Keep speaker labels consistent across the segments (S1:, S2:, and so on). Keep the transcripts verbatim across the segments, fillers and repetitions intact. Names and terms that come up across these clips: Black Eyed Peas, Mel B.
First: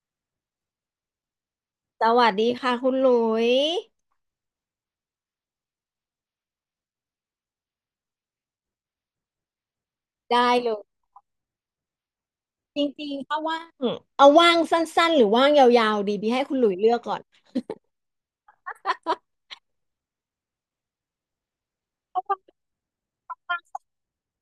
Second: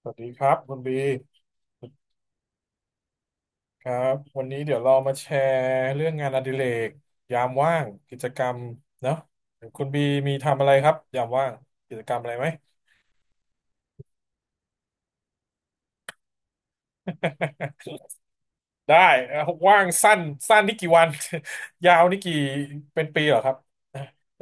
S1: สวัสดีครับคุณบี
S2: สวัสดีค่ะคุณหลุย
S1: ครับวันนี้เดี๋ยวเรามาแชร์เรื่องงานอดิเรกยามว่างกิจกรรมเนาะคุณบีมี
S2: ได้
S1: ทำอะ
S2: เล
S1: ไร
S2: ย
S1: ครับยามว่างกิจกรรมอะไรไหม
S2: จริงๆถ้าว่างเอาว่างสั้นๆหรือว่างยาวๆดีบีให้คุณหลุยเลือกก่อน
S1: ได้เอ่อว่างสั้นสั้นนี่กี่วัน ยาวนี่กี่เป็นปีเหรอครับ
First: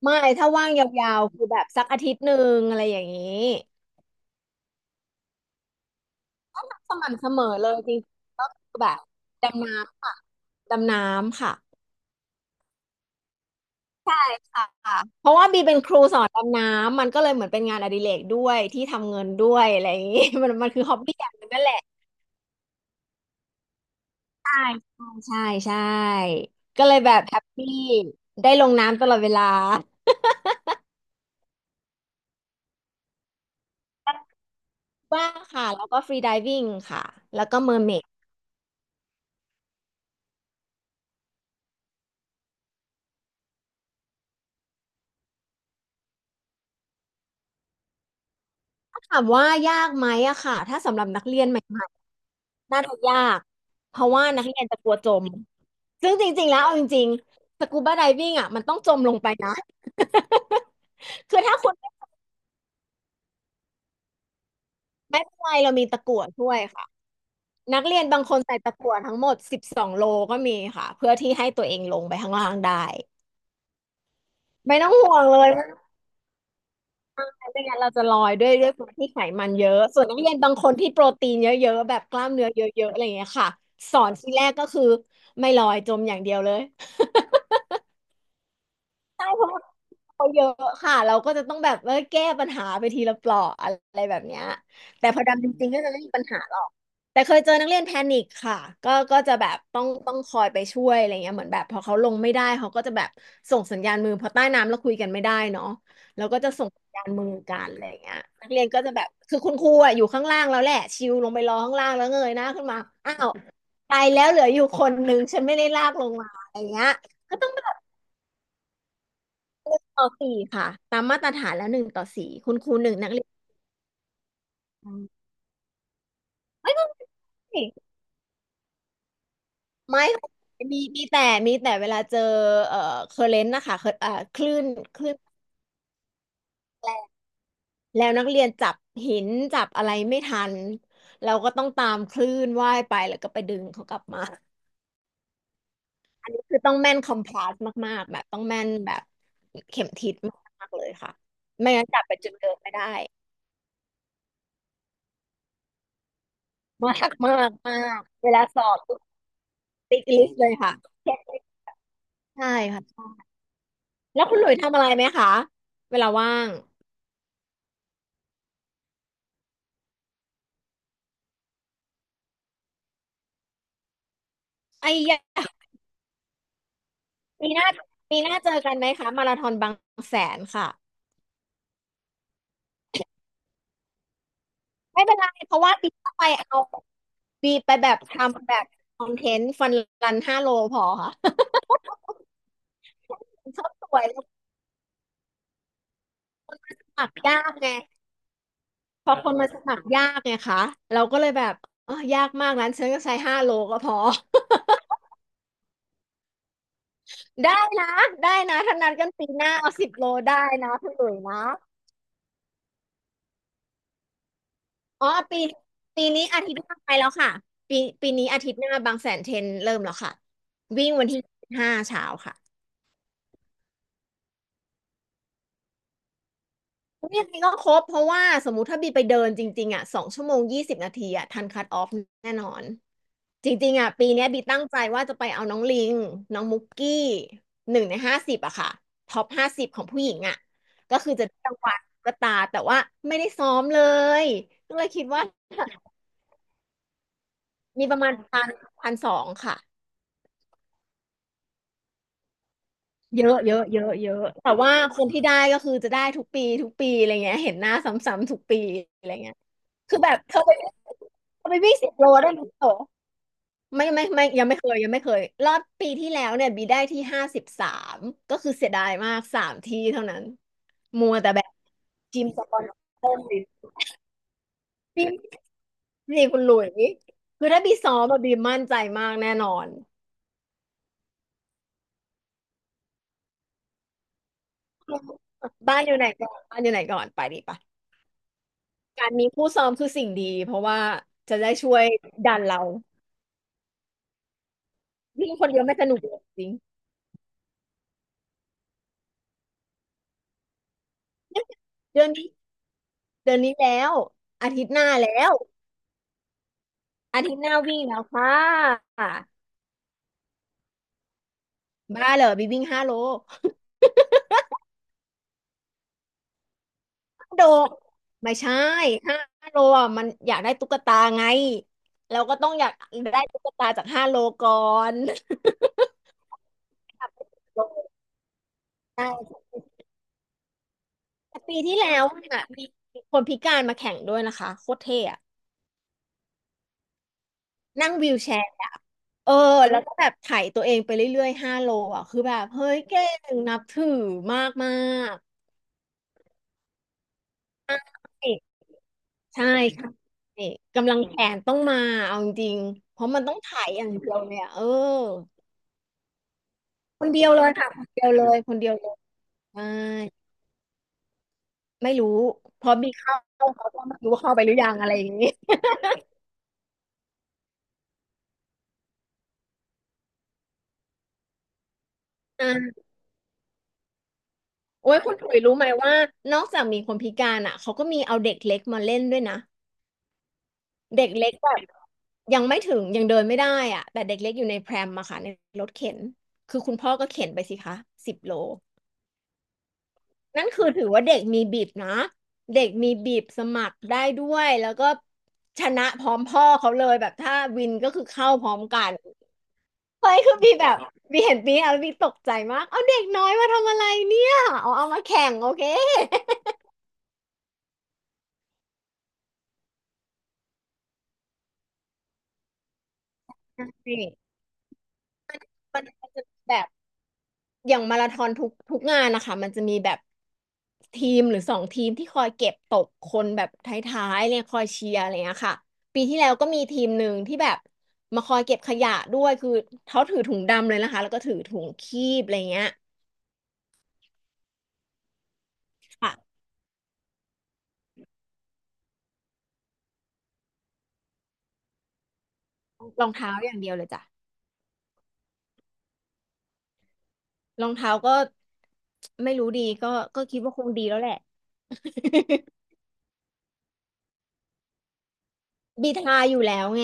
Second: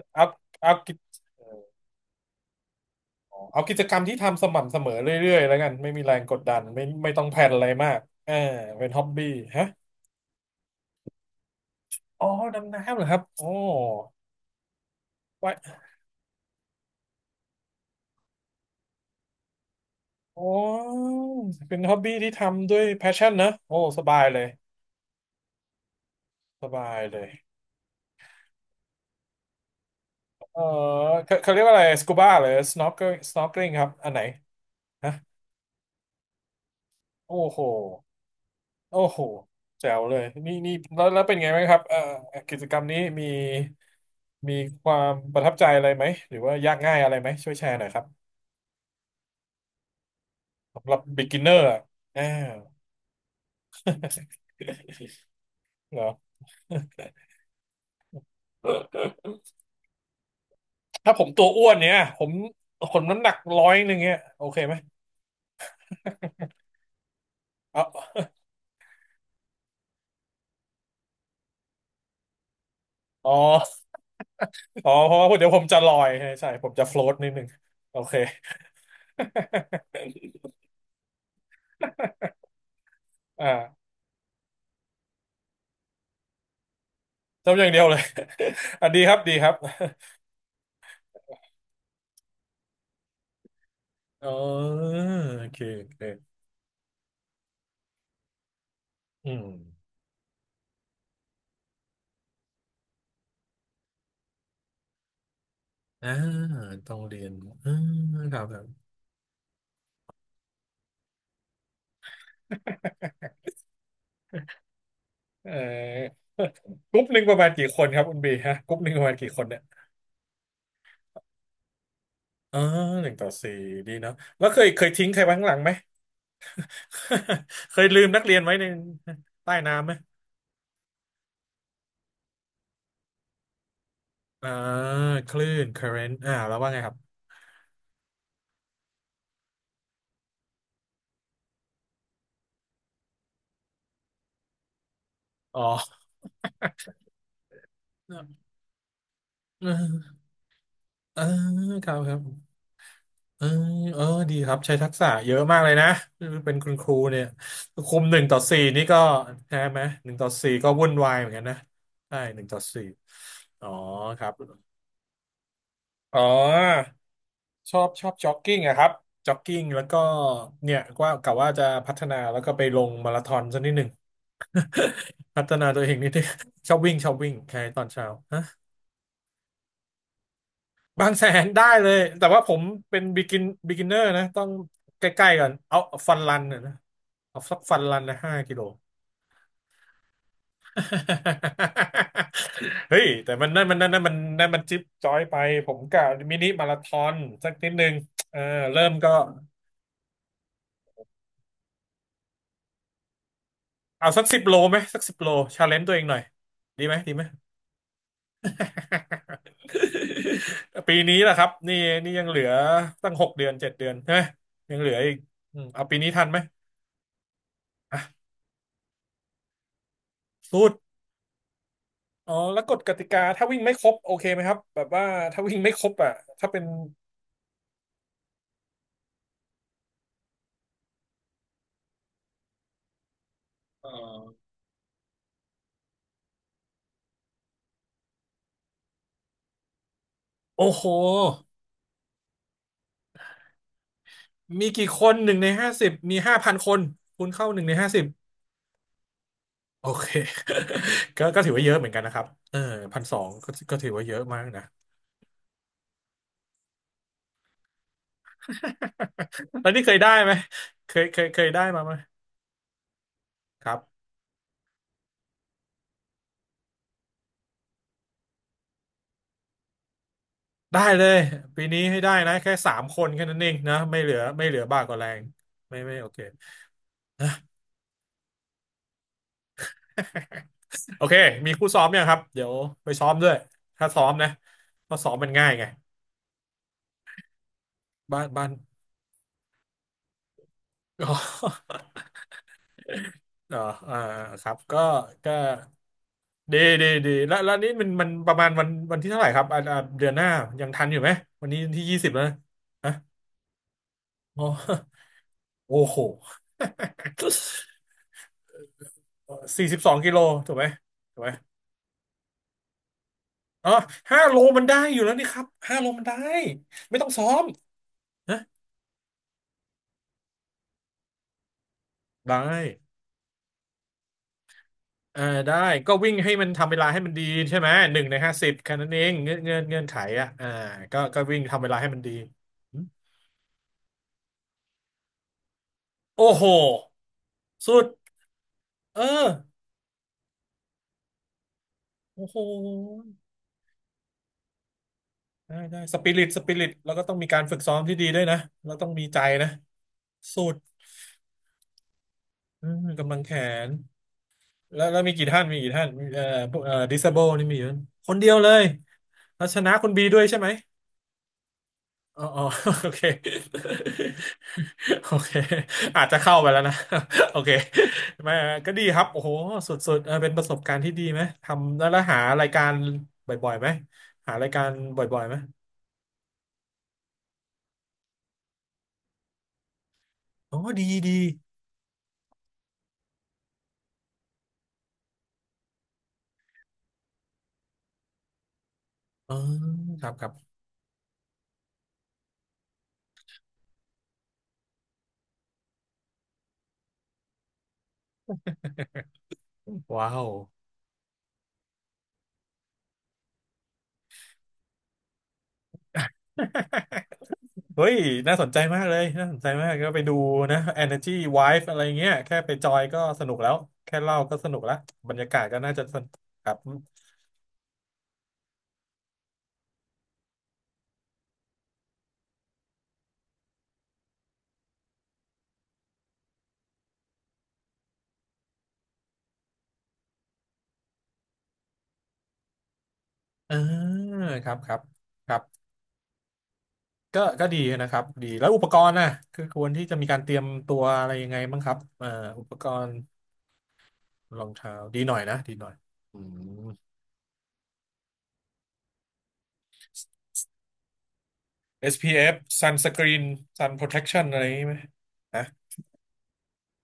S2: ไม่
S1: เอา
S2: ถ้าว่า
S1: เอา
S2: งย
S1: กิ
S2: า
S1: จ
S2: วๆคือแบบสักอาทิตย์หนึ่งอะไรอย่างนี้
S1: อ๋อเอากิจกรรมที่ทำสม่ำเสมอเรื่อยๆแล้วกันไม่มีแรงกดดันไม่
S2: ส
S1: ไม่
S2: ม่ำ
S1: ต้อง
S2: เส
S1: แพล
S2: มอ
S1: นอะไร
S2: เลย
S1: มา
S2: จริ
S1: ก
S2: ง
S1: เออ
S2: ๆก็คือ
S1: เป็
S2: แบ
S1: น
S2: บ
S1: ฮ็อบบี้ฮะ
S2: ดำน้ำค่ะดำน้ำค่ะ
S1: อ๋อดำน้ำเหรอครับโอ
S2: ใช่ค่ะเพราะว่าบีเป็
S1: ้
S2: นครูสอนดำน้ำมันก็เลยเหมือนเป็นงานอดิเรกด้วยที่ทำเงินด้วยอะไรอย่างนี้
S1: อ๋
S2: มันมันคือฮอบ
S1: อ
S2: บี้อย่างหนึงนั่นแห
S1: เป็
S2: ละ
S1: นฮ็อบบี้ที่ทำด้วยแพชชั่นนะโอ้สบายเลย
S2: ใช่ใช่ใช่
S1: ส
S2: ก็
S1: บา
S2: เล
S1: ย
S2: ยแบ
S1: เล
S2: บ
S1: ย
S2: แฮปปี้ได้ลงน้ำตลอดเวลา
S1: เออเขาเขาเรียกว่าอะไรสกูบ้าหรือสโนว์สโนว์ลิงครับอันไหนฮะ
S2: ว่างค่ะแล้วก็ฟรีไดวิ่งค่ะแล้
S1: โอ้
S2: วก็
S1: โห
S2: เมอร์เมด
S1: โอ้โหแจ๋วเลยนี่นี่แล้วแล้วเป็นไงไหมครับเอ่อกิจกรรมนี้มีมีความประทับใจอะไรไหมหรือว่ายากง่ายอะไรไหมช่วยแชร์หน่อยครับ
S2: ถ้าถามว่ายากไหมอะค่ะถ้า
S1: สำหรั
S2: สำห
S1: บ
S2: รับนักเรียนให
S1: บีกินเนอร์ อะ
S2: ม่
S1: อ้า ว
S2: ๆน่าจะยากเพราะว่านักเรียนจะกลัวจม
S1: เหรอ
S2: ซึ่งจริงๆแล้วเอาจริงๆสกูบาไดวิ่งอะมันต้องจมลงไปนะ
S1: ถ้าผ ม
S2: คือ
S1: ตัว
S2: ถ้า
S1: อ้
S2: คุ
S1: ว
S2: ณ
S1: นเนี่ยผมคนน้ำหนักร้อยหนึ่งเนี่ยโอเคไหม
S2: ไม่เป็นไรเรามีตะกั่วช่วยค่ะนั
S1: เอ
S2: กเรียนบางค
S1: า
S2: นใส่ตะกั่วทั้งหมดสิบสองโลก็มีค่ะเพื่อที่ให้ตัวเองลงไปข้างล่างได้
S1: อ๋อ
S2: ไม่ต้
S1: อ๋
S2: อ
S1: อ
S2: ง
S1: เพ
S2: ห่ว
S1: ราะ
S2: ง
S1: ว่า
S2: เล
S1: เดี๋ย
S2: ย
S1: วผมจะลอยใช่ใช่ผมจะโฟล t
S2: ไม่
S1: นิดหนึ่ง
S2: ต้องไม่งั้นเรา
S1: โอ
S2: จะล
S1: เค
S2: อยด้วยด้วยคนที่ไขมันเยอะ ส่วนนักเรียนบางคนที่โปรตีนเยอะๆแบบกล้ามเนื้อเยอะๆอะไรอย่างเงี้ยค่ะ
S1: อ่า
S2: สอนทีแรกก็คือไม่ลอยจมอย่างเดียวเลย
S1: ทำอย่างเดียวเลย อ่ะดีครับดีครับ
S2: เขาเยอะค่ะเราก็จะต้องแบบว่าแก้ปัญหาไปทีละเปลาะอะไรแบบ
S1: อ๋
S2: เนี้ย
S1: อ
S2: แต่พอ
S1: โอ
S2: ดำจ
S1: เค
S2: ริงๆก็
S1: โอ
S2: จะไม่มีปัญ
S1: เค
S2: หาหรอกแต่เคยเจอนักเรียนแพนิคค่ะก็ก็
S1: อื
S2: จะแบ
S1: ม
S2: บต้องต้องคอยไปช่วยอะไรเงี้ยเหมือนแบบพอเขาลงไม่ได้เขาก็จะแบบส่งสัญญาณมือพอใต้น้ำแล้วคุยกันไม่ได้เนาะ
S1: อ่า
S2: แล้วก็จะส่งสัญ
S1: ต้อง
S2: ญาณ
S1: เรี
S2: มื
S1: ย
S2: อ
S1: น
S2: กัน
S1: อ่า
S2: อะไรเงี้ย
S1: ครับ
S2: นัก
S1: ครั
S2: เรีย
S1: บ
S2: นก็จะแบบคือคุณครูอะอยู่ข้างล่างแล้วแหละชิวลงไปรอข้างล่างแล้วเงยหน้าขึ้นมาอ้าวตายแล้วเหลืออยู่คนหนึ่งฉัน
S1: เอ่อ
S2: ไม่ได้ลากลงมา อะไรเงี้ย
S1: กรุ๊ปหนึ่งป
S2: ก็
S1: ระมา
S2: ต้อ
S1: ณ
S2: ง
S1: กี่คนครับคุณบีฮะกรุ๊ปหนึ่งประมาณกี่คนเนี่ย
S2: ต่อสี่ค่ะตามมาตรฐานแล้วหนึ่งต่อสี่คุ
S1: อ๋
S2: ณ
S1: อ
S2: ครูหนึ่ง
S1: ห
S2: นั
S1: นึ่
S2: ก
S1: ง
S2: เรี
S1: ต่
S2: ย
S1: อ
S2: น
S1: สี่ดีเนาะแล้วเคยเคยทิ้งใครไว้ข้างหลังไหม
S2: ไม่ต้องสิ
S1: เคยลืมนักเรียนไว้ในใต้น้ำไหม
S2: ไม่มีมีแต่มีแต่เวลาเจอเอ่อเคอร์เรนต์นะคะเคอร์เอ่อค
S1: อ่า
S2: ลื่นคลื่น
S1: คลื่น เคอร์เรนต์ อ่าแล้วว่าไงค
S2: แร
S1: รับ
S2: งแล้วนักเรียนจับหินจับอะไรไม่ทันเราก็ต้องตามคลื่นว่ายไปแล้วก็ไปดึงเขากลับมา
S1: อ๋อ
S2: คือต้องแม่นคอมพลาสมากๆแบบต้องแม่นแบบ
S1: เอ
S2: เข็มทิศ
S1: อ
S2: มากๆเลยค่ะ
S1: เออ
S2: ไม่งั้
S1: ค
S2: น
S1: รับ
S2: จับ
S1: ค
S2: ไป
S1: รับ
S2: จุดเดิมไม่ได้
S1: เออเออดีครับใช้ทักษะเยอะมากเลยนะเป็นคุณครู
S2: มาก
S1: เนี่ย
S2: มากมา
S1: คุ
S2: ก
S1: มหนึ่ง
S2: เว
S1: ต่อ
S2: ลาส
S1: สี่
S2: อบ
S1: นี่ก็ใช่ไหม
S2: ติ๊ก
S1: หนึ่ง
S2: ลิ
S1: ต่อ
S2: สต์เล
S1: สี่
S2: ย
S1: ก็
S2: ค่ะ
S1: วุ่นวายเหมือนกันนะใช่หนึ่ง
S2: ใช่
S1: ต่อ
S2: ค
S1: สี่
S2: ่ะ
S1: อ๋อค
S2: แล้ว
S1: รับ
S2: คุณหลุยทำอะไรไหมคะเวลา
S1: อ๋อ
S2: ว่าง
S1: ชอบชอบจ็อกกิ้งอะครับจ็อกกิ้งแล้วก็เนี่ยว่ากะว่าจะพัฒนาแล้วก็ไปลงมาราธอนสักนิดหนึ่ง
S2: ไอ้ยะ
S1: พัฒนาตัวเองนิดนึงชอบวิ่งชอบวิ่ง
S2: ปี
S1: ใช่
S2: หน้า
S1: ตอนเช้า
S2: ปีหน้าเจอกันไหมคะมาราธอนบางแสนค่ะ
S1: บางแสนได้เลยแต่ว่าผมเป็นบิกินบิกินเนอร์นะต้อง
S2: ไม่
S1: ใก
S2: เป็นไร
S1: ล้ๆก่อน
S2: เพราะว่า
S1: เอา
S2: ปีห
S1: ฟั
S2: น้า
S1: น
S2: ไป
S1: รัน
S2: เอา
S1: นะนะเอา
S2: ปี
S1: สัก
S2: ไป
S1: ฟัน
S2: แบ
S1: รั
S2: บ
S1: น
S2: ท
S1: นะห้า
S2: ำแบ
S1: กิโล
S2: บคอนเทนต์ฟันรันห้าโลพอค่ะ
S1: เฮ้ยแต่มัน
S2: ช
S1: นั่น
S2: อบ
S1: มัน
S2: ส
S1: นั่น
S2: ว
S1: นั่น
S2: ย
S1: มัน
S2: แล้ว
S1: นั่นมันจิ๊บจ้อยไปผมกะมินิมา
S2: ส
S1: ราธอ
S2: มัค
S1: น
S2: รยา
S1: สัก
S2: กไง
S1: นิดนึงเออเริ่ม
S2: พ
S1: ก็
S2: อคนมาสมัครยากไงคะเราก็เลยแบบเออยากมากนั้นฉันก็ใช้ห้าโลก็พอ
S1: เอาสักสิบโลไหมสักสิบโลชาเลนจ์ตัวเองหน่อยดีไหมดีไหม
S2: ได้นะได้นะถ้านัดกันปีหน้าเอาสิบโลได้นะ คุณ
S1: ปี
S2: หลุ
S1: นี้
S2: ย
S1: แหละค
S2: นะ
S1: รับนี่นี่ยังเหลือตั้งหกเดือนเจ็ดเดือนใช่ไหมยังเหลือ
S2: อ๋อ
S1: อีก
S2: ปี
S1: อืมเอาปี
S2: ปี
S1: นี้ทั
S2: นี้
S1: นไหม
S2: อาทิตย์หน้าไปแล้วค่ะปีปีนี้
S1: อ่ะ
S2: อาทิตย์หน้าบางแสนเทรนเริ่มแล้วค่ะ
S1: สู้
S2: วิ่งวันที่ห้าเช้า
S1: อ๋อ
S2: ค่ะ
S1: แล้วกฎกติกาถ้าวิ่งไม่ครบโอเคไหมครับแบบว่าถ้าวิ่งไม่ครบอ่ะถ้าเป็น
S2: ยังไงก็ครบเพราะว่าสมมุติถ้าบีไปเดินจริงๆอ่ะสองชั่วโมงยี่สิบนาทีอ่ะทันคัทออฟแน่นอนจริงๆ
S1: เอ่
S2: อ่ะปี
S1: อ
S2: เนี้ยบีตั้งใจว่าจะไปเอาน้องลิงน้องมุกกี้หนึ่งในห้าสิบอะค่ะท็อปห้าสิบของผู้หญิงอ่ะ
S1: โอ้โห
S2: ก็คือจะได้รางวัลตุ๊กตาแต่ว่าไม่ได้ซ้อมเลย
S1: มี
S2: ก็เล
S1: กี่
S2: ยคิ
S1: ค
S2: ด
S1: น
S2: ว่า
S1: หนึ่งในห้าสิบมีห้าพันคนคูณเข้าหนึ่งใน
S2: มี
S1: ห้า
S2: ป
S1: สิ
S2: ระ
S1: บ
S2: มาณพันพันสองค่ะ
S1: โอเค ก็ก็ถือว่าเยอะเหมือนกันนะครับเออพันสอ
S2: เย
S1: ง
S2: อะ
S1: ก็
S2: เยอะ
S1: ก็
S2: เย
S1: ถือ
S2: อะ
S1: ว่า
S2: เย
S1: เย
S2: อะ
S1: อะมาก
S2: แต่
S1: นะ
S2: ว่าคนที่ได้ก็คือจะได้ทุกปีทุกปีอะไรเงี้ยเห็นหน้าซ้ำๆทุกปีอะไรเงี้ย
S1: แล้วนี่เค
S2: คื
S1: ย
S2: อ
S1: ได้
S2: แบบ
S1: ไหม
S2: เธอไป
S1: เคยเคยเค
S2: เธ
S1: ย
S2: อไป
S1: ได้
S2: วิ่ง
S1: มา
S2: สิ
S1: ไหม
S2: บโลได้ไหมโต
S1: ครั
S2: ไม่ไม่
S1: บ
S2: ไม่ยังไม่เคยยังไม่เคยรอบปีที่แล้วเนี่ยบีได้ที่ห้าสิบสามก็คือเสียดายมากสามที่เท่านั้น
S1: ได้เล
S2: มัว
S1: ย
S2: แต่แบบ
S1: ปีนี้ให้ได้
S2: จิม
S1: นะ
S2: สป
S1: แค่
S2: อน
S1: สามค
S2: เซอ
S1: น
S2: ร์
S1: แค่
S2: บี
S1: นั้นเองนะไม่เหลือไม่เหลือบ้ากว่าแรงไม่ไม่โอเค
S2: นี่คุณหลุยคือถ้าบีซ้อมอะบีมั่นใจมากแน่นอน
S1: โอเคมีคู่ซ้อมยังครับเดี๋ยวไปซ้อมด้วยถ้าซ้อมนะเพราะซ้อมมันง่ายไง
S2: บ้านอยู่ไหนก่อนบ้านอยู่ไหนก่อนไปดีปะ
S1: บ้านบ้าน
S2: การมีคู่ซ้อมคือสิ่งดีเพราะว่า
S1: อ๋
S2: จะได้ช่
S1: อ
S2: วยดันเรา
S1: เอออ่าครับก็
S2: วิ่
S1: ก็
S2: งคนเดียวไม่สนุกเลยจริง
S1: ดีดีดีแล้วแล้วนี่มันมันประมาณวันวันที่เท่าไหร่ครับอ่าอ่าเดือนหน้ายังทันอยู่ไหม วันนี้ที่ยี่
S2: เดือ
S1: สิบ
S2: น
S1: แล้ว
S2: นี้
S1: นะฮะ
S2: เดือนนี้แล้ว
S1: อ๋อ
S2: อาทิตย์หน้าแล้ว
S1: โอ้โห
S2: อาทิตย์หน้าวิ่งแล้วค่ะ
S1: สี่สิบสองกิโลถูกไหมถูกไหม
S2: บ้าเหรอบีวิ่งห้าโล
S1: อ๋อห้าโลมันได้อยู่แล้วนี่ครับห้าโลมันได้ ไม่ต้องซ้อ
S2: โด
S1: ม
S2: ดไม่
S1: นะ
S2: ใช่ห้าโลอ่ะมันอยากได้ตุ๊กตาไงเราก็
S1: ได้
S2: ต้องอยากได้ตุ๊กตาจากห้าโลก่อน
S1: เออได้ก็วิ่งให้มันทำเวลาให้
S2: อยา
S1: มั
S2: ก
S1: นดี
S2: ได้ตุ๊ก
S1: ใช่
S2: ต
S1: ไหมห
S2: า
S1: นึ่งในห้าสิบแค่นั้นเองเงื่อ
S2: ใช่
S1: นเงื่อนเงื่อนไขอ่ะอ่าก็ก็วิ่
S2: แต่
S1: ง
S2: ปี
S1: ทำเวลา
S2: ที่
S1: ให้
S2: แล้
S1: มัน
S2: ว
S1: ดี
S2: อ่ะมีคนพิการมาแข่งด้วยนะคะโคตรเท่อะ
S1: โอ้โหสุด
S2: นั่งวีลแชร์อะ
S1: เออ
S2: เออแล้วก็แบบไถ่ตัวเองไปเรื่อยๆห้าโลอ่ะคือ
S1: โอ้
S2: แบ
S1: โห
S2: บเฮ้ยเก่งนับถือมากมาก
S1: ได้ได้สปิริตสปิริตแล้วก็ต้องมีการฝึกซ้อมที่ดีด้วย
S2: เอ
S1: นะ
S2: ก
S1: แล้วต้องมีใจ
S2: ใช่
S1: นะ
S2: ค่ะ
S1: สุ
S2: เอก
S1: ด
S2: กำลังแขนต้องมาเอาจริง
S1: อืม
S2: ๆเพราะ
S1: กำลั
S2: มั
S1: ง
S2: น
S1: แข
S2: ต้องไถ่
S1: น
S2: อย่างเดียวเลยอ่ะเออ
S1: แล้วแล้วมีกี่ท่านมีกี่ท่านมีเอ่อพวกเอ่อดิ
S2: ค
S1: ส
S2: น
S1: เบ
S2: เดีย
S1: ล
S2: วเล
S1: นี่
S2: ย
S1: มีเย
S2: ค่ะ
S1: อะ
S2: คนเดีย
S1: ค
S2: ว
S1: น
S2: เล
S1: เดียว
S2: ย
S1: เล
S2: คน
S1: ย
S2: เดียวเลย
S1: แล้วช
S2: ใช่
S1: นะคุณบีด้วยใช่ไหม
S2: ไม่รู้
S1: อ๋อ อ๋อ
S2: พอ
S1: โอ
S2: มี
S1: เค
S2: เข้าเขาก็ไม่รู้ว่าเข้าไปหรือยังอะไรอ
S1: โอ
S2: ย่างนี้
S1: เคอาจจะเข้าไปแล้วนะ โอเคไม่ก็ดีครับโอ้โหสุดๆเออเป็นประสบการณ์ที่ดีไหมทำแล้วแล้วหา
S2: อ่
S1: รายการ
S2: า
S1: บ่อยๆไหมหารายการ
S2: โอ้ยคุณ
S1: บ่อยๆ
S2: ถุ
S1: ไหม
S2: ยรู้ไหมว่านอกจากมีคนพิการอ่ะเขาก็มีเอาเด็กเล็กมาเล่นด้วยนะ
S1: อ๋อดี
S2: เด็ก
S1: ดี
S2: เล็กแบบยังไม่ถึงยังเดินไม่ได้อ่ะแต่เด็กเล็กอยู่ในแพรมมะค่ะในรถเข็นคือคุณพ่อก็เข็นไปสิคะสิบโล
S1: อ๋อครับครับ
S2: นั่นคือถือว่าเด็กมีบีบนะเด็กมีบีบสมัครได้ด้วยแล้วก็ชนะพร้อมพ่อเขาเลยแบบถ้าวินก็คือเข้าพร้อมกันเฮ้
S1: ว้า
S2: ย
S1: ว
S2: คือบีแบ บบีเห็นบีอะบีตกใจมากเอาเด็กน้อยมาทำอะไรเนี่ยเอาเอามาแข่งโอเค
S1: เฮ้ยน่าสนใจมากเลยน่าสนใจมากก็ไปดูนะ เอเนอร์จี้ ไวฟ์ อะไรเงี้ยแค่ไปจอยก็สนุกแล้วแค่
S2: นี่
S1: เล่าก็สนุกแล้วบรรยากาศก็น่า
S2: มั
S1: จะ
S2: น
S1: สนุก
S2: จะ
S1: ครั
S2: แบ
S1: บ
S2: บ อย่างมาราธอนทุกทุกงานนะคะมันจะมีแบบทีมหรือสองทีมที่คอยเก็บตกคนแบบท้ายๆเนี่ยคอยเชียร์อะไรเงี้ยค่ะปีที่แล้วก็มีทีมหนึ่งที่แบบมาคอยเก็บขยะด้วยคือเขาถือถุงดำเลยนะคะแล้วก็ถือถุงคีบอะไรเงี้ย
S1: เออครับครับครับ
S2: ค่ะ
S1: ก็ก็ดีนะครับดีแล้วอุปกรณ์น่ะคือควรที่จะมีการเตรียมตัวอะไรยังไงบ้างครับเอ่ออุปกรณ์
S2: รองเท้าอย่างเดียวเลยจ้ะ
S1: รองเท้าดีหน่อยนะดีหน่อยอืม
S2: รองเท้าก็ไม่รู้ดีก็ก็คิดว่าคงดีแล้วแหละ
S1: เอส พี เอฟ sunscreen sun protection อะไรอย่างนี้ไหมฮะ
S2: บีทาอยู่แล้วไง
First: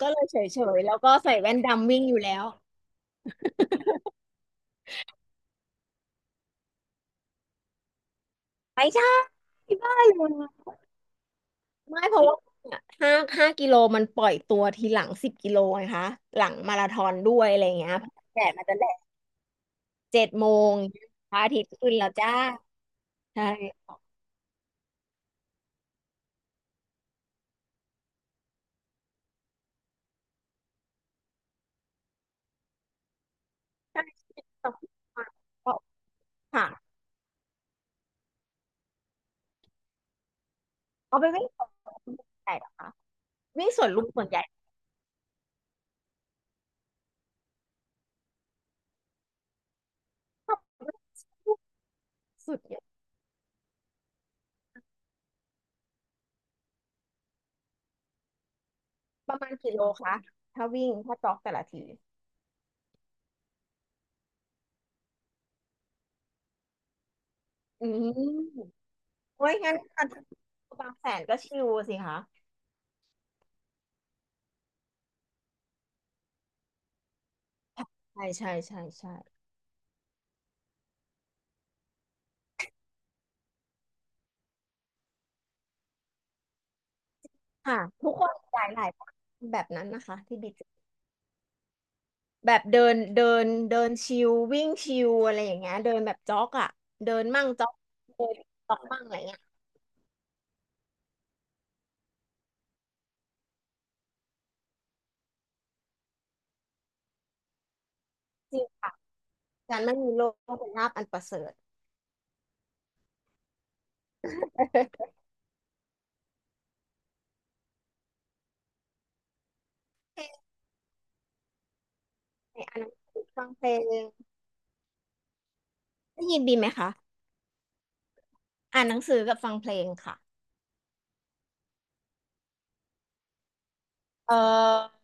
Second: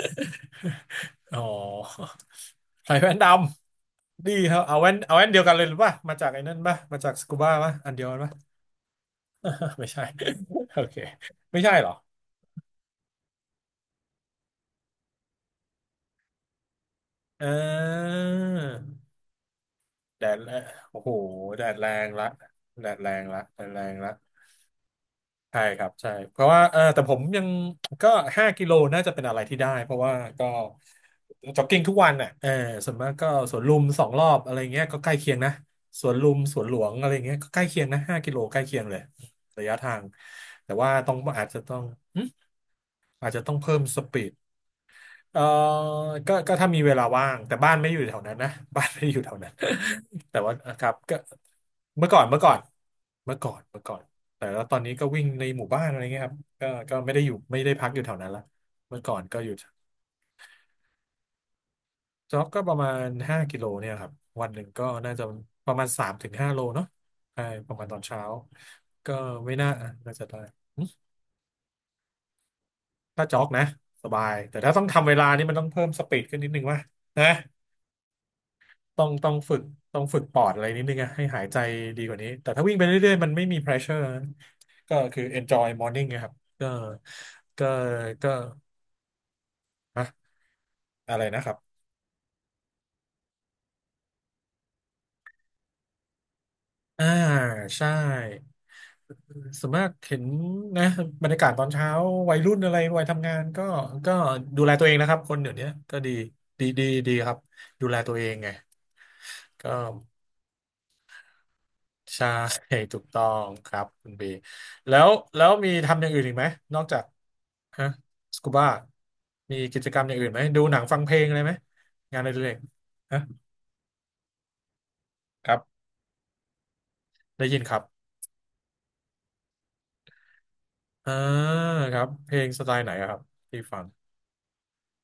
S2: ก็เลยเฉยๆแล้วก็ ใส่
S1: อ๋อ
S2: แว่นดำวิ่งอยู่แล้ว
S1: ใส่แว่นดำดีครับเอาแว่นเอาแว่นเดียวกันเลยหรือป่ะมาจากไอ้นั่นป่ะมาจากสกูบ้าป่ะอันเดียวกันป่ะ
S2: ไปจ้า ที่
S1: ไม่
S2: บ้า
S1: ใช่
S2: นเลย
S1: โอเคไม่ใช่เหรอ
S2: ไม่เพราะว่าห้าห้ากิโลมันปล่อยตัวทีหลังสิบกิโลไงคะหลังมาราธอนด้ว
S1: เอ
S2: ยอะไรเงี้ยแดดมันจะแด
S1: อ
S2: ดเจ็
S1: แด
S2: ด
S1: ด
S2: โม
S1: แรง
S2: ง
S1: โอ้โห
S2: พระอาทิ
S1: แด
S2: ตย์
S1: ดแร
S2: ขึ้น
S1: ง
S2: แล้ว
S1: ละ
S2: จ้า
S1: แดดแรงละ
S2: ใช
S1: แดดแร
S2: ่
S1: งละใช่ครับใช่เพราะว่าเออแต่ผมยังก็ห้ากิโลน่าจะเป็นอะไรที่ได้เพราะว่าก็จ็อกกิ้งทุกวันน่ะเออส่วนมากก็สวนลุมส
S2: ใช่
S1: องรอบอะไร
S2: ส
S1: เงี้ยก็ใกล้เคียงนะ
S2: อง
S1: สวนลุมสวนหลว
S2: ค่ะ
S1: งอะไรเงี้ยก็ใกล้เคียงนะห้ากิโลใกล้เคียงเลยระยะทางแต่ว่าต้อง
S2: เอาไปวิ่
S1: อา
S2: ง
S1: จจะ
S2: สวน
S1: ต้อง
S2: ลุม
S1: หึ
S2: ใหญ่เหรอคะ
S1: อาจจะต้อง
S2: วิ่ง
S1: เพิ่
S2: ส
S1: ม
S2: วน
S1: ส
S2: ลุม
S1: ปี
S2: ส่วน
S1: ด
S2: ใหญ่
S1: เออก็ก็ถ้ามีเวลาว่าง แต่บ้านไม่อยู่แถวนั้นนะ บ้านไม่อยู่แถวนั้น แต่
S2: ช
S1: ว่า
S2: อบ
S1: ครับก็เมื่อก่อนเมื่อก่อ
S2: สุ
S1: น
S2: ดเนี่ย
S1: เมื่อก่อนเมื่อก่อนแต่แล้วตอนนี้ก็วิ่งในหมู่บ้านอะไรเงี้ยครับก็ก็ไม่ได้อยู่ไม่ได้พักอยู่แถวนั้นละเมื่อก่อน
S2: ป
S1: ก็
S2: ระ
S1: อ
S2: มาณ
S1: ยู่
S2: กี่โลคะถ้าวิ่งถ้าจ็อกแต่ละที
S1: จ็อกก็ประมาณห้ากิโลเนี่ยครับวันหนึ่งก็น่าจะประมาณสามถึงห้าโลเนาะใช่ประมา
S2: อื
S1: ณตอนเช้า
S2: ม
S1: ก็
S2: โอ้
S1: ไม่
S2: ย
S1: น่า
S2: งั้นการ
S1: น่าจะได้
S2: บางแสนก็ชิลสิคะ
S1: ถ้าจ็อกนะสบายแต่ถ้าต้องทำเวลานี่มันต้องเพิ่มสปีดขึ้นนิดนึงว่ะนะ
S2: ใช่ใช่ใช่
S1: ต้อง
S2: ใช่
S1: ต้องฝึกต้องฝึกปอดอะไรนิดนึงอะให้หายใจดีกว่านี้แต่ถ้าวิ่งไปเรื่อยๆมันไม่มี pressure นะก็คือ enjoy morning นะครับก็ก็
S2: ค่ะทุกค
S1: ก็
S2: นหลายหลายแบบนั้นนะ
S1: อะ
S2: คะที่บิด
S1: อะไรนะครับ
S2: แบบเดินเดินเดินชิลวิ่งชิลอะไรอย่างเงี้ยเดินแบบจ็อกอ่ะ
S1: อ่า
S2: เดินมั่งจ็อก
S1: ใช่
S2: เดินจ็อกมั่งอะไรเงี้ย
S1: ส่วนมากเห็นนะบรรยากาศตอนเช้าวัยรุ่นอะไรวัยทำงานก็ก็ดูแลตัวเองนะครับคนเดี๋ยวนี้ก็ดีดีดีดีครับดูแลตัวเองไง
S2: จริงค่ะ
S1: ก็
S2: การไม่มีโรคเป็นลาภอันประเสริฐ
S1: ใช่ ถูกต้องครับคุณบีแล้วแล้วมีทำอย่างอื่นอีกไหมนอกจากฮะสกูบ้ามีกิจกรรมอย่า
S2: เพ
S1: ง
S2: ล
S1: อื่นไหม
S2: ง
S1: ดูหนังฟังเพลงอะไรไหมงานอะไรเล็ก
S2: อ่านหนัง
S1: ฮะ
S2: สือฟังเพลง
S1: ครับ
S2: ได้ยินดีไหมคะ
S1: ได้ยินครับ
S2: อ่านหนังสือกับฟังเพลงค่ะ
S1: อ่าครับเพลงสไตล์ไหนอะครับที่ฟัง
S2: เออ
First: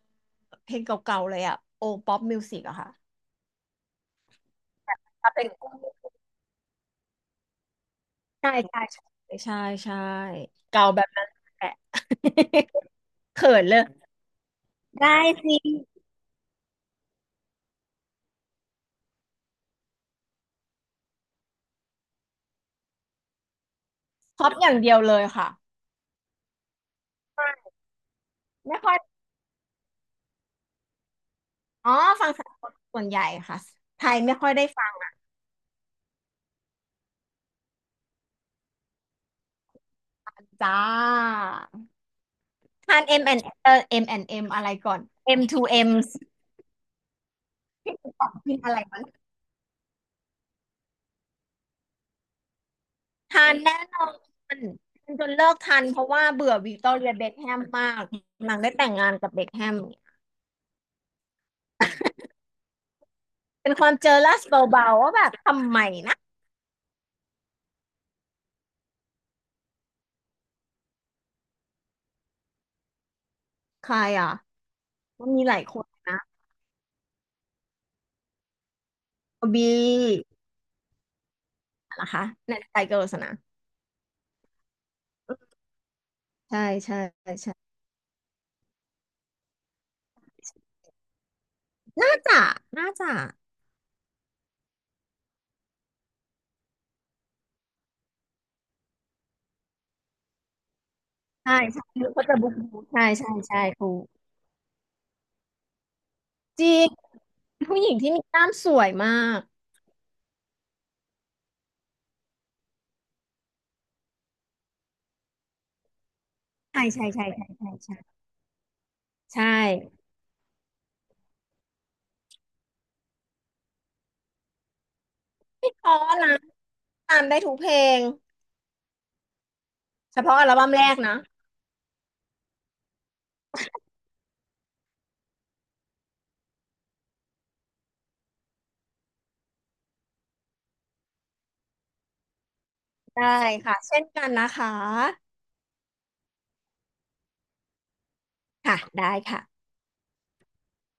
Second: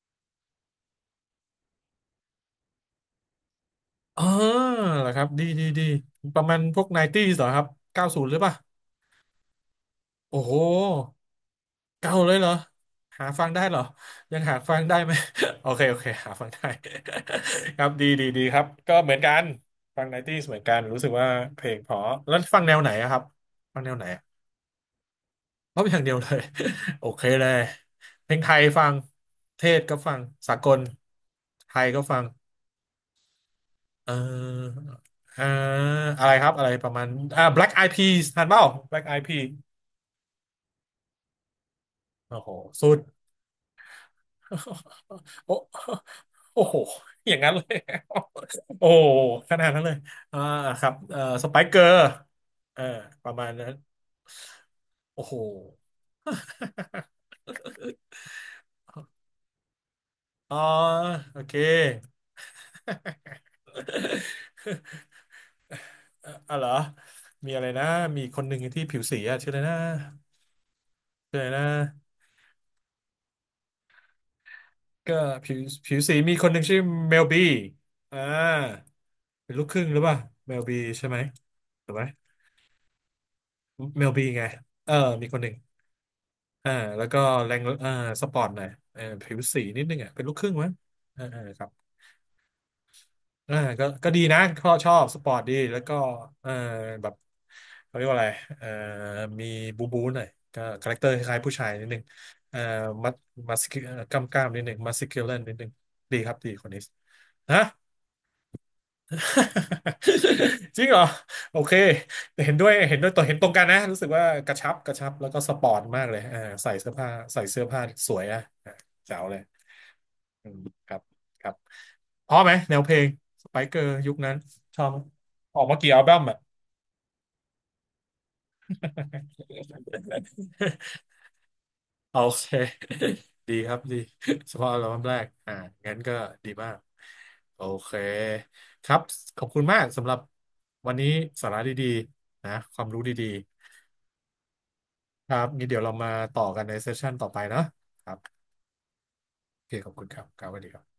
S2: เพลงเก่าๆเลยอ่ะโอป๊อปมิวสิกอะค่ะ
S1: อ๋อเหรอครับ
S2: ถ้า
S1: ดี
S2: เป็น
S1: ดีดีประมาณพวกไนตี้เหรอครับเก้าศูนย์หรือเป
S2: ใช่
S1: ล่า
S2: ใช่ใช่ใช่ใช่
S1: โอ้โห
S2: เก่าแบบนั้นแหละ
S1: เก่าเลยเหรอหา ฟัง
S2: เขิ
S1: ได้
S2: นเล
S1: เหรอ
S2: ย
S1: ยังหาฟังได้ไหม
S2: ได้สิ
S1: โอเคโอเคหาฟังได้ ครับดีดีดีครับก็เหมือนกันฟังไนตี้เหมือนกันรู้สึกว่าเพลงเพอแล้วฟังแนวไหนอะครับฟังแนวไหนอะ
S2: ครอปอย่างเดียวเลยค่ะ
S1: เพราะอย่างเดียวเลย โอเคเลยเพลงไทย
S2: ไม่
S1: ฟั
S2: ค่
S1: ง
S2: อย
S1: เทศก็ฟังสากลไทย
S2: อ๋อ
S1: ก็ฟัง
S2: ฟังสากลส่วนใหญ่ค่ะไท
S1: เอ
S2: ยไม่ค่อยได้
S1: อ
S2: ฟัง
S1: เอออะไรครับอะไรประมาณอ่า Black Eyed Peas ทันเปล่า Black Eyed Peas
S2: จ้า
S1: โอ้โหสุด
S2: ทาน M นด์เอเอ เอ็ม แอนด์ เอ็ม อนด์เอ็มอะไรก่อน M
S1: โอ้
S2: to M
S1: โอ้โหอย่างนั้นเลย
S2: พี่คุณตอบกินอะไร
S1: โอ้
S2: มัน
S1: ขนาดนั้นเลยอ่าครับเอ่อสไปเกอร์เออประ
S2: ทา
S1: มาณ
S2: น
S1: นั้น
S2: แน่นอนทานจ
S1: โอ้
S2: น
S1: โห
S2: เลิกทันเพราะว่าเบื่อวิกตอเรียเบ็คแฮมมากนางได้แต่งงานกับเบ็คแฮม
S1: อ๋อโอเค
S2: เป็นความเจอลัสเบาๆว่าแบบทำไมนะ
S1: เอ่ออ๋อเหรอมีอะไรนะมีคนหนึ่งที่ผิวสีอะชื่ออะไรนะชื่ออะไรนะ
S2: ใครอ่ะ
S1: ก็
S2: มันมีห
S1: ผิ
S2: ลา
S1: ว
S2: ยคน
S1: ผิวสี
S2: นะ
S1: มีคนหนึ่งชื่อเมลบีอ่าเป็นลูก
S2: บี
S1: ครึ่งหรือเปล่าเมลบีใช่ไหมถูกไหม
S2: นะคะในไทเกอร์สนะ
S1: เมลบีไง เออมีคนหนึ่ง
S2: ใช่
S1: อ่า
S2: ใช่
S1: แล้วก็แร
S2: ใช่
S1: งอ่าสปอร์ตหน่อยเออผิวสีนิดนึงอ่ะเป็นลูกครึ่งมั้งเออเออครับ
S2: น่าจะน่าจะ
S1: อ่าก็ก็ดีนะชอบชอบสปอร์ตดีแล้วก็เออแบบเขาเรียกว่าอะไรเออมีบูบูหน่อยก็คาแรคเตอร์คล้ายๆผู้
S2: ใช่
S1: ชายนิ
S2: ใช่
S1: ดนึง
S2: เขาจะบุ๊ก
S1: เออ
S2: บุ๊กใช่
S1: มัด
S2: ใช่
S1: มั
S2: ใช่
S1: ส
S2: ครู
S1: กล้ามกล้ามๆนิดนึงมัสคิวเลนนิดนึงดีครับดี
S2: จ
S1: คน
S2: ริ
S1: นี้
S2: ง
S1: ฮะ
S2: ผู้หญิงที่มีกล้ามสวยมาก
S1: จริงเหรอโอเคแต่เห็นด้วยเห็นด้วยตัวเห็นตรงกันนะรู้สึกว่ากระชับกระชับแล้วก็สปอร์ตมากเลยอ่าใส่
S2: ใช่
S1: เสื้อ
S2: ใช่
S1: ผ้า
S2: ใช่
S1: ใส่
S2: ใช่
S1: เสื้อ
S2: ใช่
S1: ผ้า
S2: ใช่
S1: สวยอ่ะอ่าแจ๋วเลย
S2: ใช่
S1: อืมครับครับพอไหมแนวเพลงสไปเกอร์ยุคนั้นชอบไหมออกมา
S2: เพ
S1: กี่อั
S2: ราะ
S1: ลบั้ม
S2: นะ
S1: อ่ะ
S2: ตามได้ทุกเพลงเฉพาะอัลบั้มแรก นะ
S1: โอเค ดีครับดี เฉพาะอัลบั้มแรกอ่างั้นก็ดีมาก โอเค ครับ ขอบคุณมากสำหรับวันนี้สาระดีๆนะความรู้ดี
S2: ได้ค่ะเช่นกันนะคะ
S1: ๆครับงี้เดี๋ยวเรามาต่อกันในเซสชั่นต่อไปเนอะครับ
S2: ค่ะได้ค่ะ
S1: โอเค ขอบคุณครับครับสวัสดีครับ